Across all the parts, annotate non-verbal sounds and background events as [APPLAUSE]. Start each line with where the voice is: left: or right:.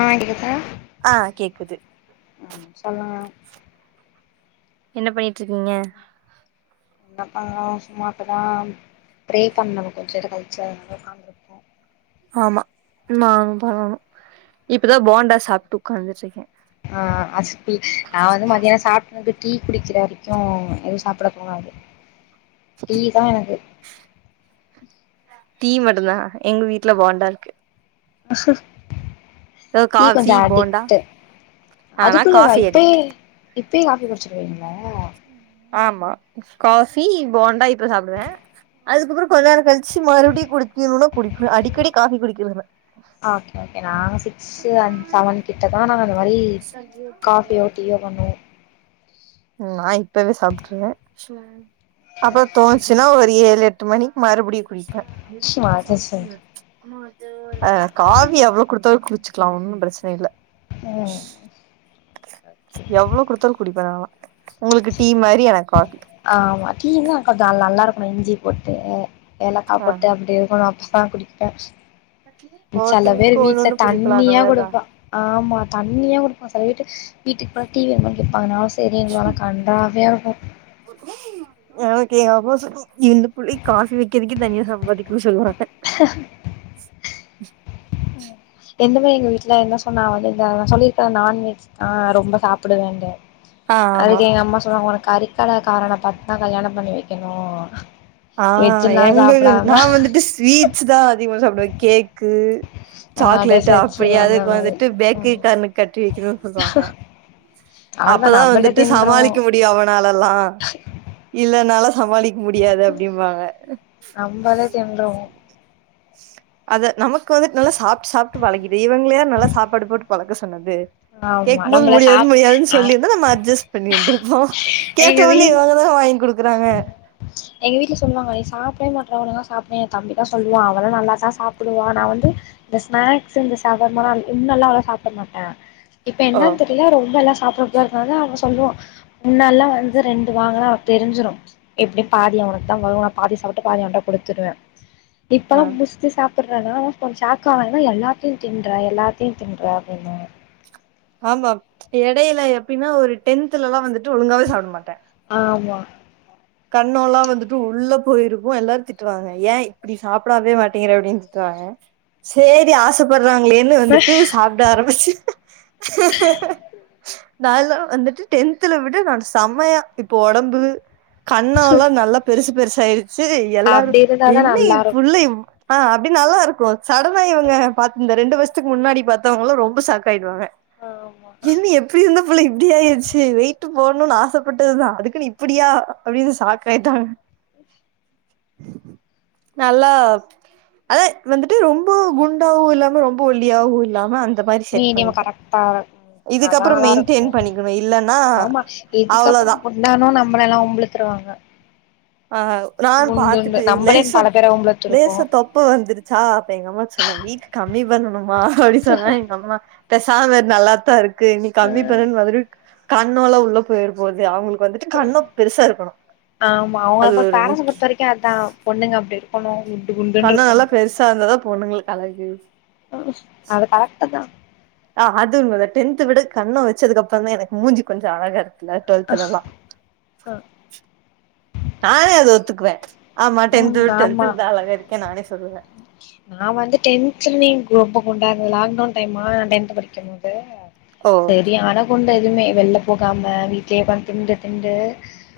left: ஆ இருக்கே
right: ஆ கேக்குது
left: ம் சொல்லுங்க
right: என்ன பண்ணிட்டுருக்கீங்க
left: எங்கப்பதா சும்மா இப்பதா ப்ரே பண்ணணு கொஞ்சோ நேரோ கழிச்சி அத சாமி
right: ஆமா நானு பண்ணணு இப்பதா போண்டா சாப்ட்டு உக்காந்துட்டுருக்கே
left: ஆ அசிப்பி நா வந்து மத்தியானோ சாப் எனக்கு டீ குடிக்கிறே வரைக்கு எதுவு சாப்புடே தோணாது டீ தா எனக்கு
right: தீ மட்டும்தா எங்க வீட்ல போண்டாருக்கு ஏதோ
left: நீ
right: காஃபி
left: கொஞ்சோ
right: போண்டா
left: அடிக்ட்
right: ஆ நா
left: அதுக்குள்ளவா
right: காஃபி
left: இப்பேயே
right: அடிக்ட்
left: இப்பேயே காஃபி குடிச்சிருவீங்களா
right: ஆமா காஃபி போண்டா இப்ப சாப்புடுவே அதுக்கப்புறோ கொஞ்சோ நோரோ கழிச்சி மறுபடி குடிக்கிணுன்னா குடிப்பே அடிக்கடி காஃபி குடிக்கிறதுல்ல
left: ஆ ஓகே ஓகே நாங்க சிக்ஸ்ஸு அண்ட் செவன் கிட்ட தா நாங்க அந்த மாரி காஃபியோ டீயோ பண்ணுவோ
right: நா இப்பவே சாப்பிட்ருவே அப்றோ தோணுச்சுன்னா ஒரு ஏழு எட்டு மணிக்கி மறுபடியு குடிப்பே ஆ காஃபி எவ்ளோவு குடுத்தாலு குளிச்சுக்கலா ஒன்னு பிரச்சனயில்ல
left: ம் ஓகே ஓகே
right: எவ்ளோ குடுத்தாலு குடிப்ப நாலா உங்களுக் டீ மாரி எனக் ஹாட்டுக்கு
left: ஆமா டீனா கொஞ்சோ நல்லா இருக்கனு இஞ்சி போட்டு ஏலக்கா
right: ஆ
left: போட்டு அப்டி இருக்கணு அப்பதா குடிப்ப செல பேர்
right: ஒவ்வொருத்தவங்களுக்கு
left: வீட்ல
right: ஒன்னொன்னு புடிக்குல அந்த
left: தண்ணியா
right: மாரிதா
left: குடுப்பா ஆமா தண்ணியா குடுப்பா செல வீட்டு வீட்டுக்கு போனா டீ வேணமானு கேப்பாங்க நாஸ் தெரியுங்கலா ஆனா கண்றாவியா இருக்கு
right: எனக்கு எங்க அப்பா சொல்லு இந்த புள்ளைக்கு காஃபி வைக்கிறதுக்கே தனியா சம்பாதிக்கன்னு சொல்லுவாங்க
left: [UNINTELLIGIBLE] இந்த மேயி எங்க வீட்ல என்ன சொன்னா வந்து இந்த சொல்லிருக்கல நான்வெஜ் தா ரொம்ப சாப்புடு வேண்டு
right: ஆ ஆமா
left: அதுக்கு எங்க அம்மா சொல்லுவாங்க உனக்கு கறிக்கடகாரன பாத்தா கல்யாண பண்ணி வைக்கணு
right: ஆ
left: வெஜ்ஜெல்லா
right: எங்க வீடு நா
left: சாப்டாம
right: வந்துட்டு ஸ்வீட்ஸ் தா அதிகமா சாப்பிடுவ கேக்கு
left: ஆ
right: சாக்லேட்டு
left: டெசர்ட்ஸு
right: அப்டியா
left: அந்த
right: அதுக்கு
left: மாரி
right: வந்துட்டு பேக்கரி
left: ம்
right: காரனுக் கட்டி வைக்கணு சொல்லுவாங்க
left: அவ்ளதா
right: அப்பதா
left: நம்மளே
right: வந்துட்டு
left: தின்றோ
right: சமாளிக்க மு டியு அவனாலல்லா இல்லனால சமாளிக்க முடியாது அப்டிம்பாங்க
left: நம்பளே தின்றுவோ
right: அத நமக்கு வந்துட்டு நல்லா சாப்ட்டு சாப்ட்டு பழகிது இவங்கள யாரு நல்லா சாப்பாடு போட்டு பழக்க சொன்னது
left: ஆமா
right: கேக்கும் போது
left: நம்மள
right: முடியாது
left: சாப்
right: முடியாதுன்னு
left: நா
right: சொல்லிருந்தா நம்ம அஜ்ஜஸ்ட் பண்ணிந்துருப்போ
left: எங்க வீ
right: கேட்டோன்னே எதா இரு தா வாங்கி குடுக்குறாங்க
left: எங்க வீட்ல சொல்லுவாங்க நீ சாப்டவே மாட்ற ஒழுங்கா சாப்டு எ தம்பி தா சொல்லுவா அவளா நல்லா தா சாப்புடுவா நா வந்து இந்த ஸ்நாக்ஸ்சு இந்த ஷவர்மாலா இன்னுல்லா அவ்ளோவா சாப்ட மாட்ட இப்ப
right: ஆ
left: என்னன் தெர்ல ரொம்பல்லா சாப்ட ஏற்கனவே அவ சொல்லுவா முன்னல்லா வந்து ரெண்டு வாங்னா அவ தெரிஞ்சிரு எப்டி பாதி அவனுக்தா வரு நா பாதி சாப்ட்டு பாதி அவன்ட்ட குடுத்துருவ
right: ஆ
left: இப்பல்லா முஸ் சா சாப்பட்றான்னா அவ கொஞ் ஷாக்காவா என்னா எல்லாத்தையு தின்ற எல்லாத்தையு தின்ற அப்டினு
right: ஆமா எடையில எப்படின்னா ஒரு டென்த்துலல்லா வந்துட்டு ஒழுங்காவே சாப்ட மாட்ட
left: ஆமா
right: கண்ணோல்லா வந்துட்டு உள்ள போயிருக்கு எல்லாரு திட்டுவாங்க ஏ இப்படி சாப்படாவே மாட்டேங்கிற அப்டின்னு திட்டுவாங்க சேரி ஆச ப்படுறாங்களேன்னு வந்துட்டு சாப்ட ஆரம்பிச்ச நால்லா வந்துட்டு டென்த்துல விட நான் செமையா இப்போ ஒடம்பு கண்ணோல்லா நல்லா பெருசு பெருசா ஆயிருச்சு எல்லாரு
left: அப்டி இருந்தாதா
right: என்ன எ
left: நல்லா இருக்கு
right: புள் ஆ அப்டி நல்லா இருக்கு சடனா இவங்க பாத் இந்த ரெண்டு வருஷத்துக்கு முன்னாடி பாத்தவங்கலா ரொம்ப ஷாக்காயிடுவாங்க
left: ஆமா
right: என்ன எப்டி இருந்த புள்ள இப்டி ஆயிருச்சு வெயிட்டு போட்ணுன்னு ஆசப் பட்டது தா அதுக்குன்னு இப்படியா அப்டின்னு ஷாக் ஆயிட்டாங்க நல்லா அதா வந்துட்டு ரொம்ப குண்டாவு இல்லாம ரொம்ப ஒல்லியாவு இல்லாம மாரி செட்
left: மீடியம
right: பண்ணிட்டே
left: கரெக்ட்டா ம் அதா
right: இதுக்கப்புறோ
left: நல்லா இருக்கு
right: மெயின்டெயின் பண்ணிக்கணு இல்லன்னா
left: ஆமா இதுக்கு அப்புறோ
right: அவ்ளோதா
left: குண்டானோ நம்பளல்ல வொம்பிலுத்துருவாங்க
right: ஆ நான் பாத்துட்டு
left: நம்மளே
right: லேசா
left: பல பேர வம்பிழுத்துருக்கோ
right: லேசா தொ ப்ப வந்துருச்சா அப்ப எங்க அம்மா சொன்ன வெய்ட் கம்மி பண்ணணுமா அப்டின் சொன்னா எங்க அம்மா பெசாம இரு நல்லாத்தா இருக்கு நீ கம்மி பண்ணனுன் மாதிரி கண்ணோல்லா உள்ள போயிற போது அவுங்களுக்கு வந்துட்டு கண்ணோ பெருசா இருக்கணு
left: ஆமா அவங்க
right: அது
left: அப்ப
right: ஒரு
left: பேரட்ஸ்ஸ
right: முக்கிய
left: பொறுத்த வரைக்கு அதா பொண்ணுங்க அப்டி இருக்கணு குண்டு
right: கண்ணோ
left: குண்டுன்னுட்ருக்கணு
right: நல்லா பெருசா இருந்தாதா பொண்ணுங்களுக்கு அழகு
left: ஆ அது கரெக்ட்டு தா
right: ஆ அது உண்ம தா டென்த்து விட கண்ணோ வச்சதுக்க அப்றோந்தா எனக்கு மூஞ்சி கொஞ்சோ அழகா இருக்கு இல்ல டுவெல்த்துலல்லா நானே அத ஒத்துக்குவே ஆமா
left: ம்
right: டென்த்து விட
left: ஆமா
right: டுவெல்த்துல தா அழகா இருக்கேனு நானே சொல்லுவே
left: நா வந்து டென்த்துலயுமே ரொம்ப குண்டா குண்டா இருந்தே லாக்டவுன் டைமா டென்த்து படிக்கும் போது
right: ஓ
left: சரியானா குண்டு அதுமே வெள்ல போகாம வீட்லயே ஒக்காந்து திண்ட்டு திண்ட்டு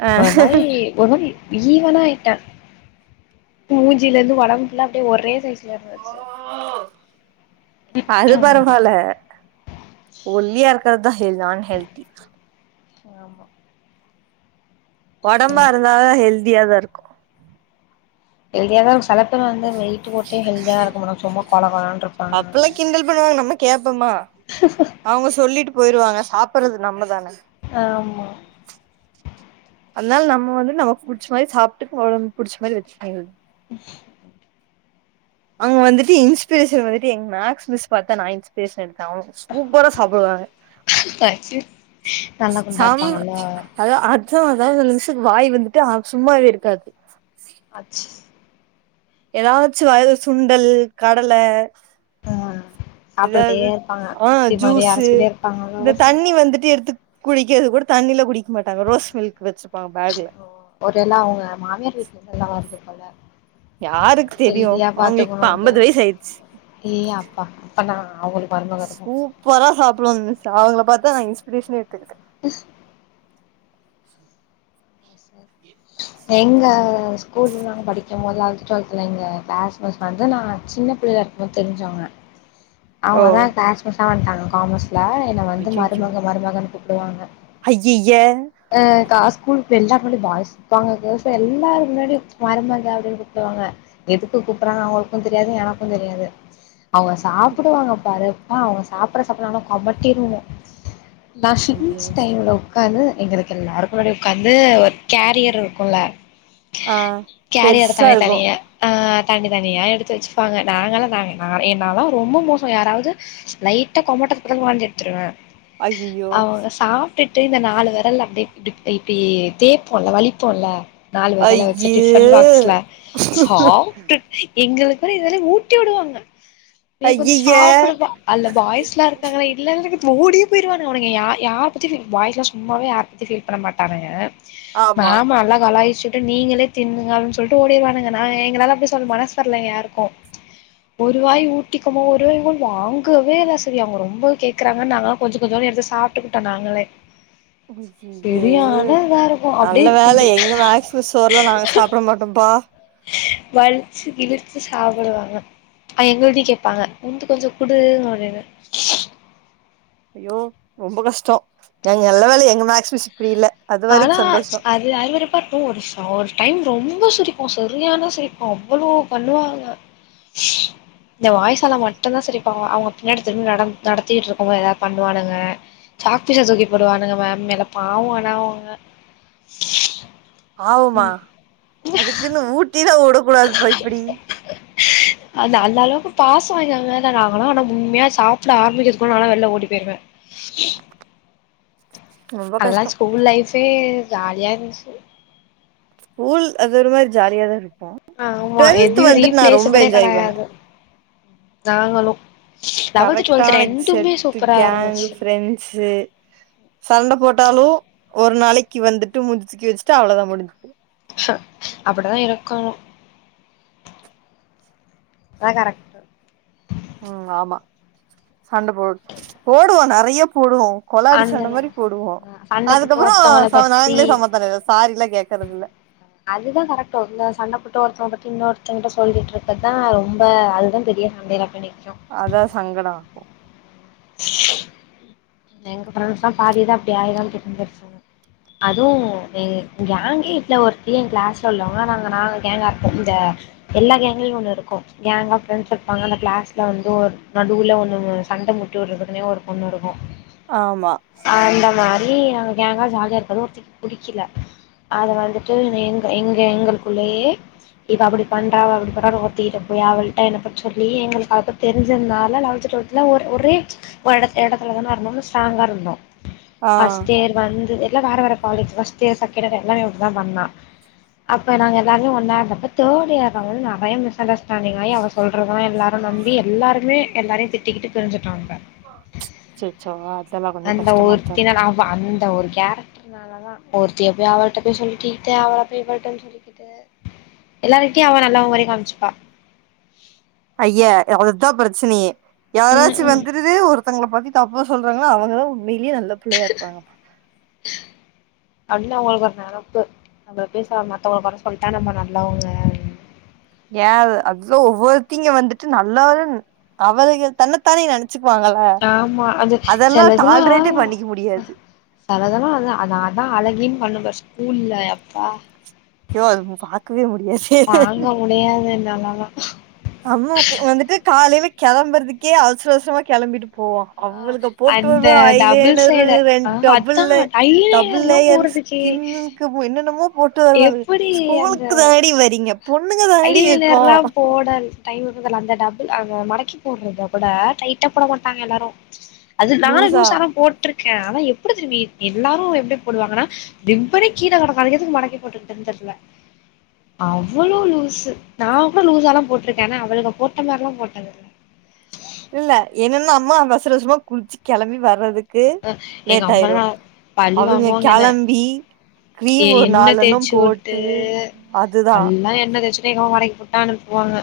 right: ஆ
left: அது மாரி ஒரே மாரி ஈவனா ஆயிட்டே மூஞ்சில இருந்து ஒடம்பு ஃபுல்லா அப்டியே ஒரே சைசு
right: ஓ அது
left: ஐயோ
right: பரவால்ல ஒல்லியா இருக்கறதுதா ஹெல் அன் ஹெல்தி
left: ஆமா
right: ஒடம்பா
left: ம்
right: இருந்தா தா ஹெல்தியாதா இருக்கு
left: ஹெல்தியா தா வச் செல பேர் வந்து வெயிட்டு போட்டே ஹெல்தியா இருக்கு மாட்டாங்க சும்மா கொல கொலனுட்டு இருப்பாங்க
right: அப்பல்லா கிண்டல் அவுங்க சொல்லிட்டு போயிருவாங்க சாப்பிடுறது நம்மதான
left: ஆமா
right: அதனால நம்ம வந்து நமக் புடிச்ச மாரி சாப்ட்டுட்டு ஒடம்புக் புடிச்ச மாதிரி வச்சிட்டு போயிரணு அங்க வந்துட்டு இன்ஸ்பிரேஷன் வந்துட்டு எங்க மேக்ஸ் மிஸ் பாத்து தா நா இன்ஸ் சூப்பரா சாப்டுவாங்க
left: தைங்யூ நல்லா குண்டா
right: சம்
left: இருப்பாங்கல்ல
right: அதா அடிச்சு அதாது அந்த மிஸ்க்கு வாய் வந்துட்டு ஆ சும்மாவே இருக்காது
left: அச்சு
right: எதாச்சு வாயில சுண்டல் கடல
left: ஆ சாப்ட்டுக்கிட்டே
right: எதாது
left: இருப்பாங்க
right: ஆ
left: மிக்சி மாரி
right: ஜூஸு
left: அரச்சுக்கிட்டே இருப்பாங்க
right: இந்த
left: தோச
right: தண்ணி வந்துட்டு எடுத்து குடிக்கறது கூட தண்ணில குடிக்க மாட்டாங்க ரோஸ் மில்க் வச்சிப்பாங்க பேக்ல
left: ஒரு வேல அவுங்க மாமியார் வீட்லருந்து எல்லா வந்துருப்பாங்க
right: யாருக்குத் தெரியு அவுங்களுக்கு இப்ப
left: பாத்துக்கணுன்ட்டு
right: அம்பது வயசு ஆயிடுச்சு
left: ஏ அப்பா அப்பனா அவுங்களுக்கு
right: சூப்பரா சாப்பிடுவாங்கங்க சா அவுங்கள பாத்துதா நா இன்ஸ்பிரேஷனே எடுத்துக்கிட்டே
left: எங்க ஸ்கூல்ல நாங்க படிக்கு போது லவன்த்து டுவெல்த்து பிள்ளைங்க எங்க கிளாஸ் மிஸ் வந்து நா சின்ன பிள்ள எனக் தெரிஞ்சவுங்க
right: ஓ
left: அவுங்கதா எங்க க்ளாஸ் மிஸ்ஷா வந்துட்டாங்க காமஸ்ல என்ன வந்து மருமக மருமகனு கூப்டுவாங்க
right: அய்யய்ய
left: ஆ காஸ் ஸ்கூலுக்கு தெரிஞ்சா கூட பாய்ஸ் இருப்பாங்க கேர்ள்ஸு எல்லாரருக்கு முன்னாடி மருமக அப்டின்னு கூப்டுவாங்க எதுக்கு கூப்பிடுறாங்கனு அவுங்களுக்கு தெரியாது எனக்கு தெரியாது அவுங்க சாப்டுவாங்க பாரு எப்பா அவுங்க சாப்பிடுற சாப்பாடுனாலு கொமட்டிருவோ நா
right: ஐய்யய்ய
left: சிஞ்ச் டைம்ல ஒக்காந்து எங்களுக்கு எல்லாருக்கு முன்னாடியு ஒக்காந்து ஒரு கேரியர் இருக்கும்ல
right: ஆ
left: கேரியோட
right: பெருசா
left: தலைய
right: இருக்கு
left: தனியா ஆ தனி தனியா எடுத்து வச்சுப்பாங்க நாங்கல்லாம் தாங்க நா என்னாலாம் ரொம்ப மோசம் யாராவது லைட்டா கொமட்ட குள்ள வாந்தி எடுத்துருவேன்
right: ஐயையோ
left: அவங்க சாப்டுட்டு இந்த நாலு வெரல்ல அப்டியே இப்டி தேப்போம்ல்ல வலி ப்போல நாலு வெரல வச்சு
right: ஐய்யே
left: டிபன் பாக்ஸ்ல சாப்டு எங்களுக்கு வேற இதெல்லாம் ஊட்டி விடுவாங்க நீ கொஞ்சம்
right: ஐய்யய்ய
left: சாப்டுப்பா அல்ல பாய்ஸ்லாம் இருக்காங்கள்லா இதுல என்ன இருக்குது ஓடிய போயிடுவானங்க அவனுங்க யா யார பத்தி பாய்ஸ்லா சும்மாவே யார பத்தி ஃபீல் பண்ண மாட்டான்ங்க ஆமா நல்லா கலாய்ச்சு நீங்களே தின்னுங்க அப்டின்னு சொல்லிட்டு ஓடிடுவானுங்க நா எங்களால அப்டி சொல்ல மனசு வரல இங்க யாருக்கும் ஒருவாய் ஊட்டிக்கமோ ஒருவாய் கூ வாங்கவே இல்ல சரியா அவங்க ரொம்ப கேக் றாங்கனு நாங்கலாம் கொஞ்ச கொஞ்ச எடுத்து சாப்டுக்கிட்டோ நாங்களே
right: ஐயையோ
left: சரியான
right: அத
left: இதா இருக்கு அப்டியே
right: நல்ல வேல
left: சிம்பி
right: எங்க மேக்ஸ் மிஸ் சோர்லா நாங்க சாப்பிட மாட்டோம் பா
left: வலிச்சு இழிச்சு சாப்பிடுவாங்க அ எங்களுட்டயும் கேபாங்க உந்து கொஞ்ச குடு அப்டின்னு
right: ஐயோ ரொம்ப கஷ்டம் நாங்க நல்ல வேல எங்க மேக்ஸ் மிஸ் இப்டி இல்ல அது
left: ஆனா
right: வரைக்கு சந்தோஷோ
left: அது இது அருவருப்பா து ஒரு டைம் ரொம்ப சிரிப்போம் சரியான சிரிப்போம் அவ்ளோ பண்ணுவாங்க இந்த வாய்சால மட்டும்தா சரிப்பாங்க அவங்க பின்னாடி திரும்பி நட நடத்திட்டு இருக்கும் போது எதாது பண்ணுவானுங்க சாக் பீச தூக்கி போடுவானுங்க மேம் மேல பாவ ஆனா அவங்க
right: பாவமா அதுக்குன்னு ஊட்டி தா உடக்கூடாதுப்பா இப்டி
left: அந்த அந்த அளவுக்கு பாசோ எங்க மேல நாங்களா ஆனா உண்மையா சாப்ட ஆரம்பிக்கிறதுக்குள்ள நாலா வெளில ஓடி போயிருவே
right: ரொம்ப
left: அதுல்லா
right: கஷ்டோ
left: ஸ்கூல் லைஃபே ஜாலியா இருந்துச்சு
right: ஸ்கூல் அது ஒரு மாரி ஜாலியா தா இருக்கும்
left: ஆமா எதையு ரீப்பிளேஸபுலே
right: பண்ணே
left: கிடையாது நாங்களு லெவல்த் டுவெல்த்
right: கரெக்டான எக்
left: ரெண்டுமே
right: செத்து
left: சூப்பரா
right: கேங்க்
left: இருந்துச்சு
right: ப்ரெண்ட்ஸ் சண்ட போட்டாலு ஒரு நாளைக்கு வந்துட்டு மூஞ்சி தூக்கி வச்சுட்டு அவ்ளோதா முடிஞ்சி
left: அப்டிதா இருக்கணு அதா கரெக்ட்
right: ம் ஆமா சண்ட போடு போடுவோ நறைய போடுவோ கொலாடி
left: அந்த
right: சண்ட மாரி போடுவோ
left: சண்ட போட்டு
right: அதுக்கப்புற
left: ஒருத்தவங்கள பத்தி
right: நாங்களே சமாதானாயிருவோம் சாரிலா கேட்கற தில்ல
left: அதுதா கரெக்டு இந்த சண்ட போட்ட ஒருத்தவ பத்தி இன்னொரு தவங்கிட்ட சொல்லிட்டு இருக்கதா ரொம்ப அதுதா பெரிய சண்டைல போய் நிக்கும்
right: அதா சங்கடம்
left: எங்க ஃப்ரெண்டஸ்லா பாதிதா அப்டி ஆயதா கிட்ட பேச்சாங்க அதுவு ஏ கேங்கே ட்ல ஒருத்தியு என் கிளாஸ்ல உள்ளவங்க நாங்க நாங்க கேங்க இந்த எல்லா கேங்களயு ஒண்ணு இருக்கு கேங்கா ஃபிரண்ட்ஸ் இருப்பாங்க அந்த கிளாஸ்ல வந்து ஒரு நடுவுல ஒண்ணு சண்ட மூட் டு விடுறதுக்குனே ஒரு பொண்ணு இருக்கும்
right: ஆமா
left: அந்த மாரி அங்க கேங்கா ஜாலியா இருக்கறது ஒருத்திக்கு பிடிக்கல அது வந்துட்டு எங்க எங்களுக்குள்ளயே இவ அப்டி பண்றா அவா அப்டி பண்ரா ஒருத்திக்கிட்ட போய் அவள்ட்ட என்ன பத்தி சொல்லி எங்களுக்கு அவள பத்தி தெரிஞ்சிருந்தால லவன்த் டுவல்த் வச்சு ஒரே ஒரு இட இடத்துல தான இருந்தோன்னு ஸ்டராங்கா இருந்தோ
right: ஆ
left: ஃபஸ்ட் இயர் வந்து எல்லா வேற வேற college first year second year எல்லா இப்டிதா பண்ணா அப்ப நாங்க எல்லாருமே ஒன்னா இருந்தப்ப தேட் இயர்ல வந்து நறைய மிஸ் அண்டஸ்ஸ் ஸ்டேன்டிங் ஆயி அவ சொல்தெல்லா எல்லாரு நம்பி எல்லாருமே எல்லாரையு திட்டிக்கிட்டு பிரிஞ்சுட்டோ நம்ம
right: அச்சச்சோ அதெல்லா கொஞ்ச
left: அந்த
right: கஷ்டமா தா இருக்கு
left: ஒருத்தினால அவ அந்த ஒரு கேரக்ட்ருதா தா ஒருத்திய போய் அவ்ள்ட போய் சொல்லிக்கிட்டு அவள இவள்ட்ட சொல்லிக்கிட்டு எல்லாரருக்கிட்யையு அவ நல்லவ மாரியே காமிச்சுப்பா
right: ஐய்ய அவ்ள்தா பிரசனையே
left: ம்
right: யாராச்சு
left: ம்
right: வந்து இதுதே ஒருத்தங்கல பத்தி தப்ப சொல்றாங்ளா அவங்க தா உண்மையிலே நல்ல பிள்ளையா இருப்பாங்கப்பா
left: அப்டின்னு அவுங்களுக்கு ஒரு நெனப்பு நம்ப பேச்றேற மத்தவங்கள கொர சொல்லிட்டா நம்ம நல்லவங்க
right: ஏ அததா ஒவ்வொருத்திங்க வந்துட்டு நல்லரு அவரு தன்னைத்தானே நெனைச்சுக்குவாங்க
left: ஆமா அது
right: அதெல்லா
left: செலதுலா
right: டால்ரேட்டே பண்ணிக்க முடியாது
left: செலதெல்லா அதா அதா அழகின்ன்னு பண்ணும்ப்பாரு அப்பா
right: ஐய்யோ அது பாக்கவே முடியாது
left: தாங்க முடியாது என்னாலல்லா
right: அம்முக்கு வந்துட்டு காலையில கெளம்றதுக்கே அவசர அவசரமா கெளம்பிட்டு போவோ
left: ஆ
right: அவள்க போட்டு
left: அந்த
right: வற
left: டபுள்
right: ஐலேனர்ரு
left: சைடு ஆ
right: ரெண்டு டபுள்
left: அதா
right: டபுள்
left: ஐலைனர்லா
right: லேயர்
left: போட்றதுக்கே
right: ஸ்கின்னு என்னென்னமோ போட்டு வருவாலுக
left: எப்டி அந்த
right: ஸ்கூலுக்கு தானடி வரீங்க பொண்ணுங்க தானடி இருக்கோ
left: டைம்முக்கு தெர்ல்ல அந்த டாபிக் அங்க மடக்கி போட்றத கூட டைட்டா போட மாட்டாங்க எல்லாரு அது நானு
right: லூசா
left: லூஸா தா போட்ருக்கே ஆனா எப்டி திரும்பி எல்லாரு எப்டி போடுவாங்கன்னா ரிப்பனே கீழே கடக்கு அதுக்கு எதுக்கு மடக்கி போட்டுக்கிட்டுனு தெர்ல அவ்ளோ லூஸ்ஸூ நா கூட லூஸாதா போட்ருக்கே ஆனா அவள்க்க போட்ட மாரில்லா போட்டது இல்ல
right: இல்ல என்னன்னா அம்மா அவசர அவசரமா குளிச்சு கெளம்பி வர்றது க்கு
left: எங்க
right: லேட் ஆயிரு
left: அம்மாலா பழி
right: அவுங்க
left: வாங்குவாங்க என்ன
right: கெளம்பி
left: எ
right: க்ரீம் ஒரு
left: எண்ணெ
right: நாளெண்ணம்
left: தேச்சு வுட்டு
right: போட்டு அதுதா
left: [UNINTELLIGIBLE] வரைக்குதா அனுப்புவாங்க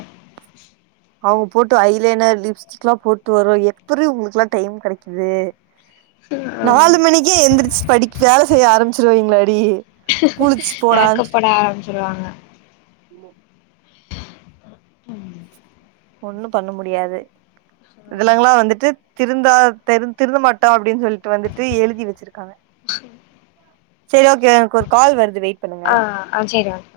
right: அவுங்க போட்டு ஐலைனர் லிப்ஸ்டிக்ல்லாம் போட்டு வருவாங்க எப்பூட்ரி ம் உங்ளுக்கு எல்லா டைம் கெடைக்குது
left: ஆமா
right: நாலு மணிக்கே எந்ரிச்சு படிக்க வேல செய்ய ஆரம்பிச்சிருவீங்ளாடி
left: மேக்கப் போட ஆரம்பிச்சுருவாங்க
right: ம் ஒண்ணுமபண்ண முடியாது
left: ஆமா
right: இதெலாங்ல்லா வந்துட்டு திருந்தா திருந்த மாட்டா அப்டின்னு சொல்லிட்டு வந்துட்டு எழுதி வச்சிருக்காங்க
left: ச [UNINTELLIGIBLE]
right: சரி ஓகே எனக்கு ஒரு கால் வருது வெயிட் பண்ணுங்க
left: ஆ ஆ சேரி ஓகே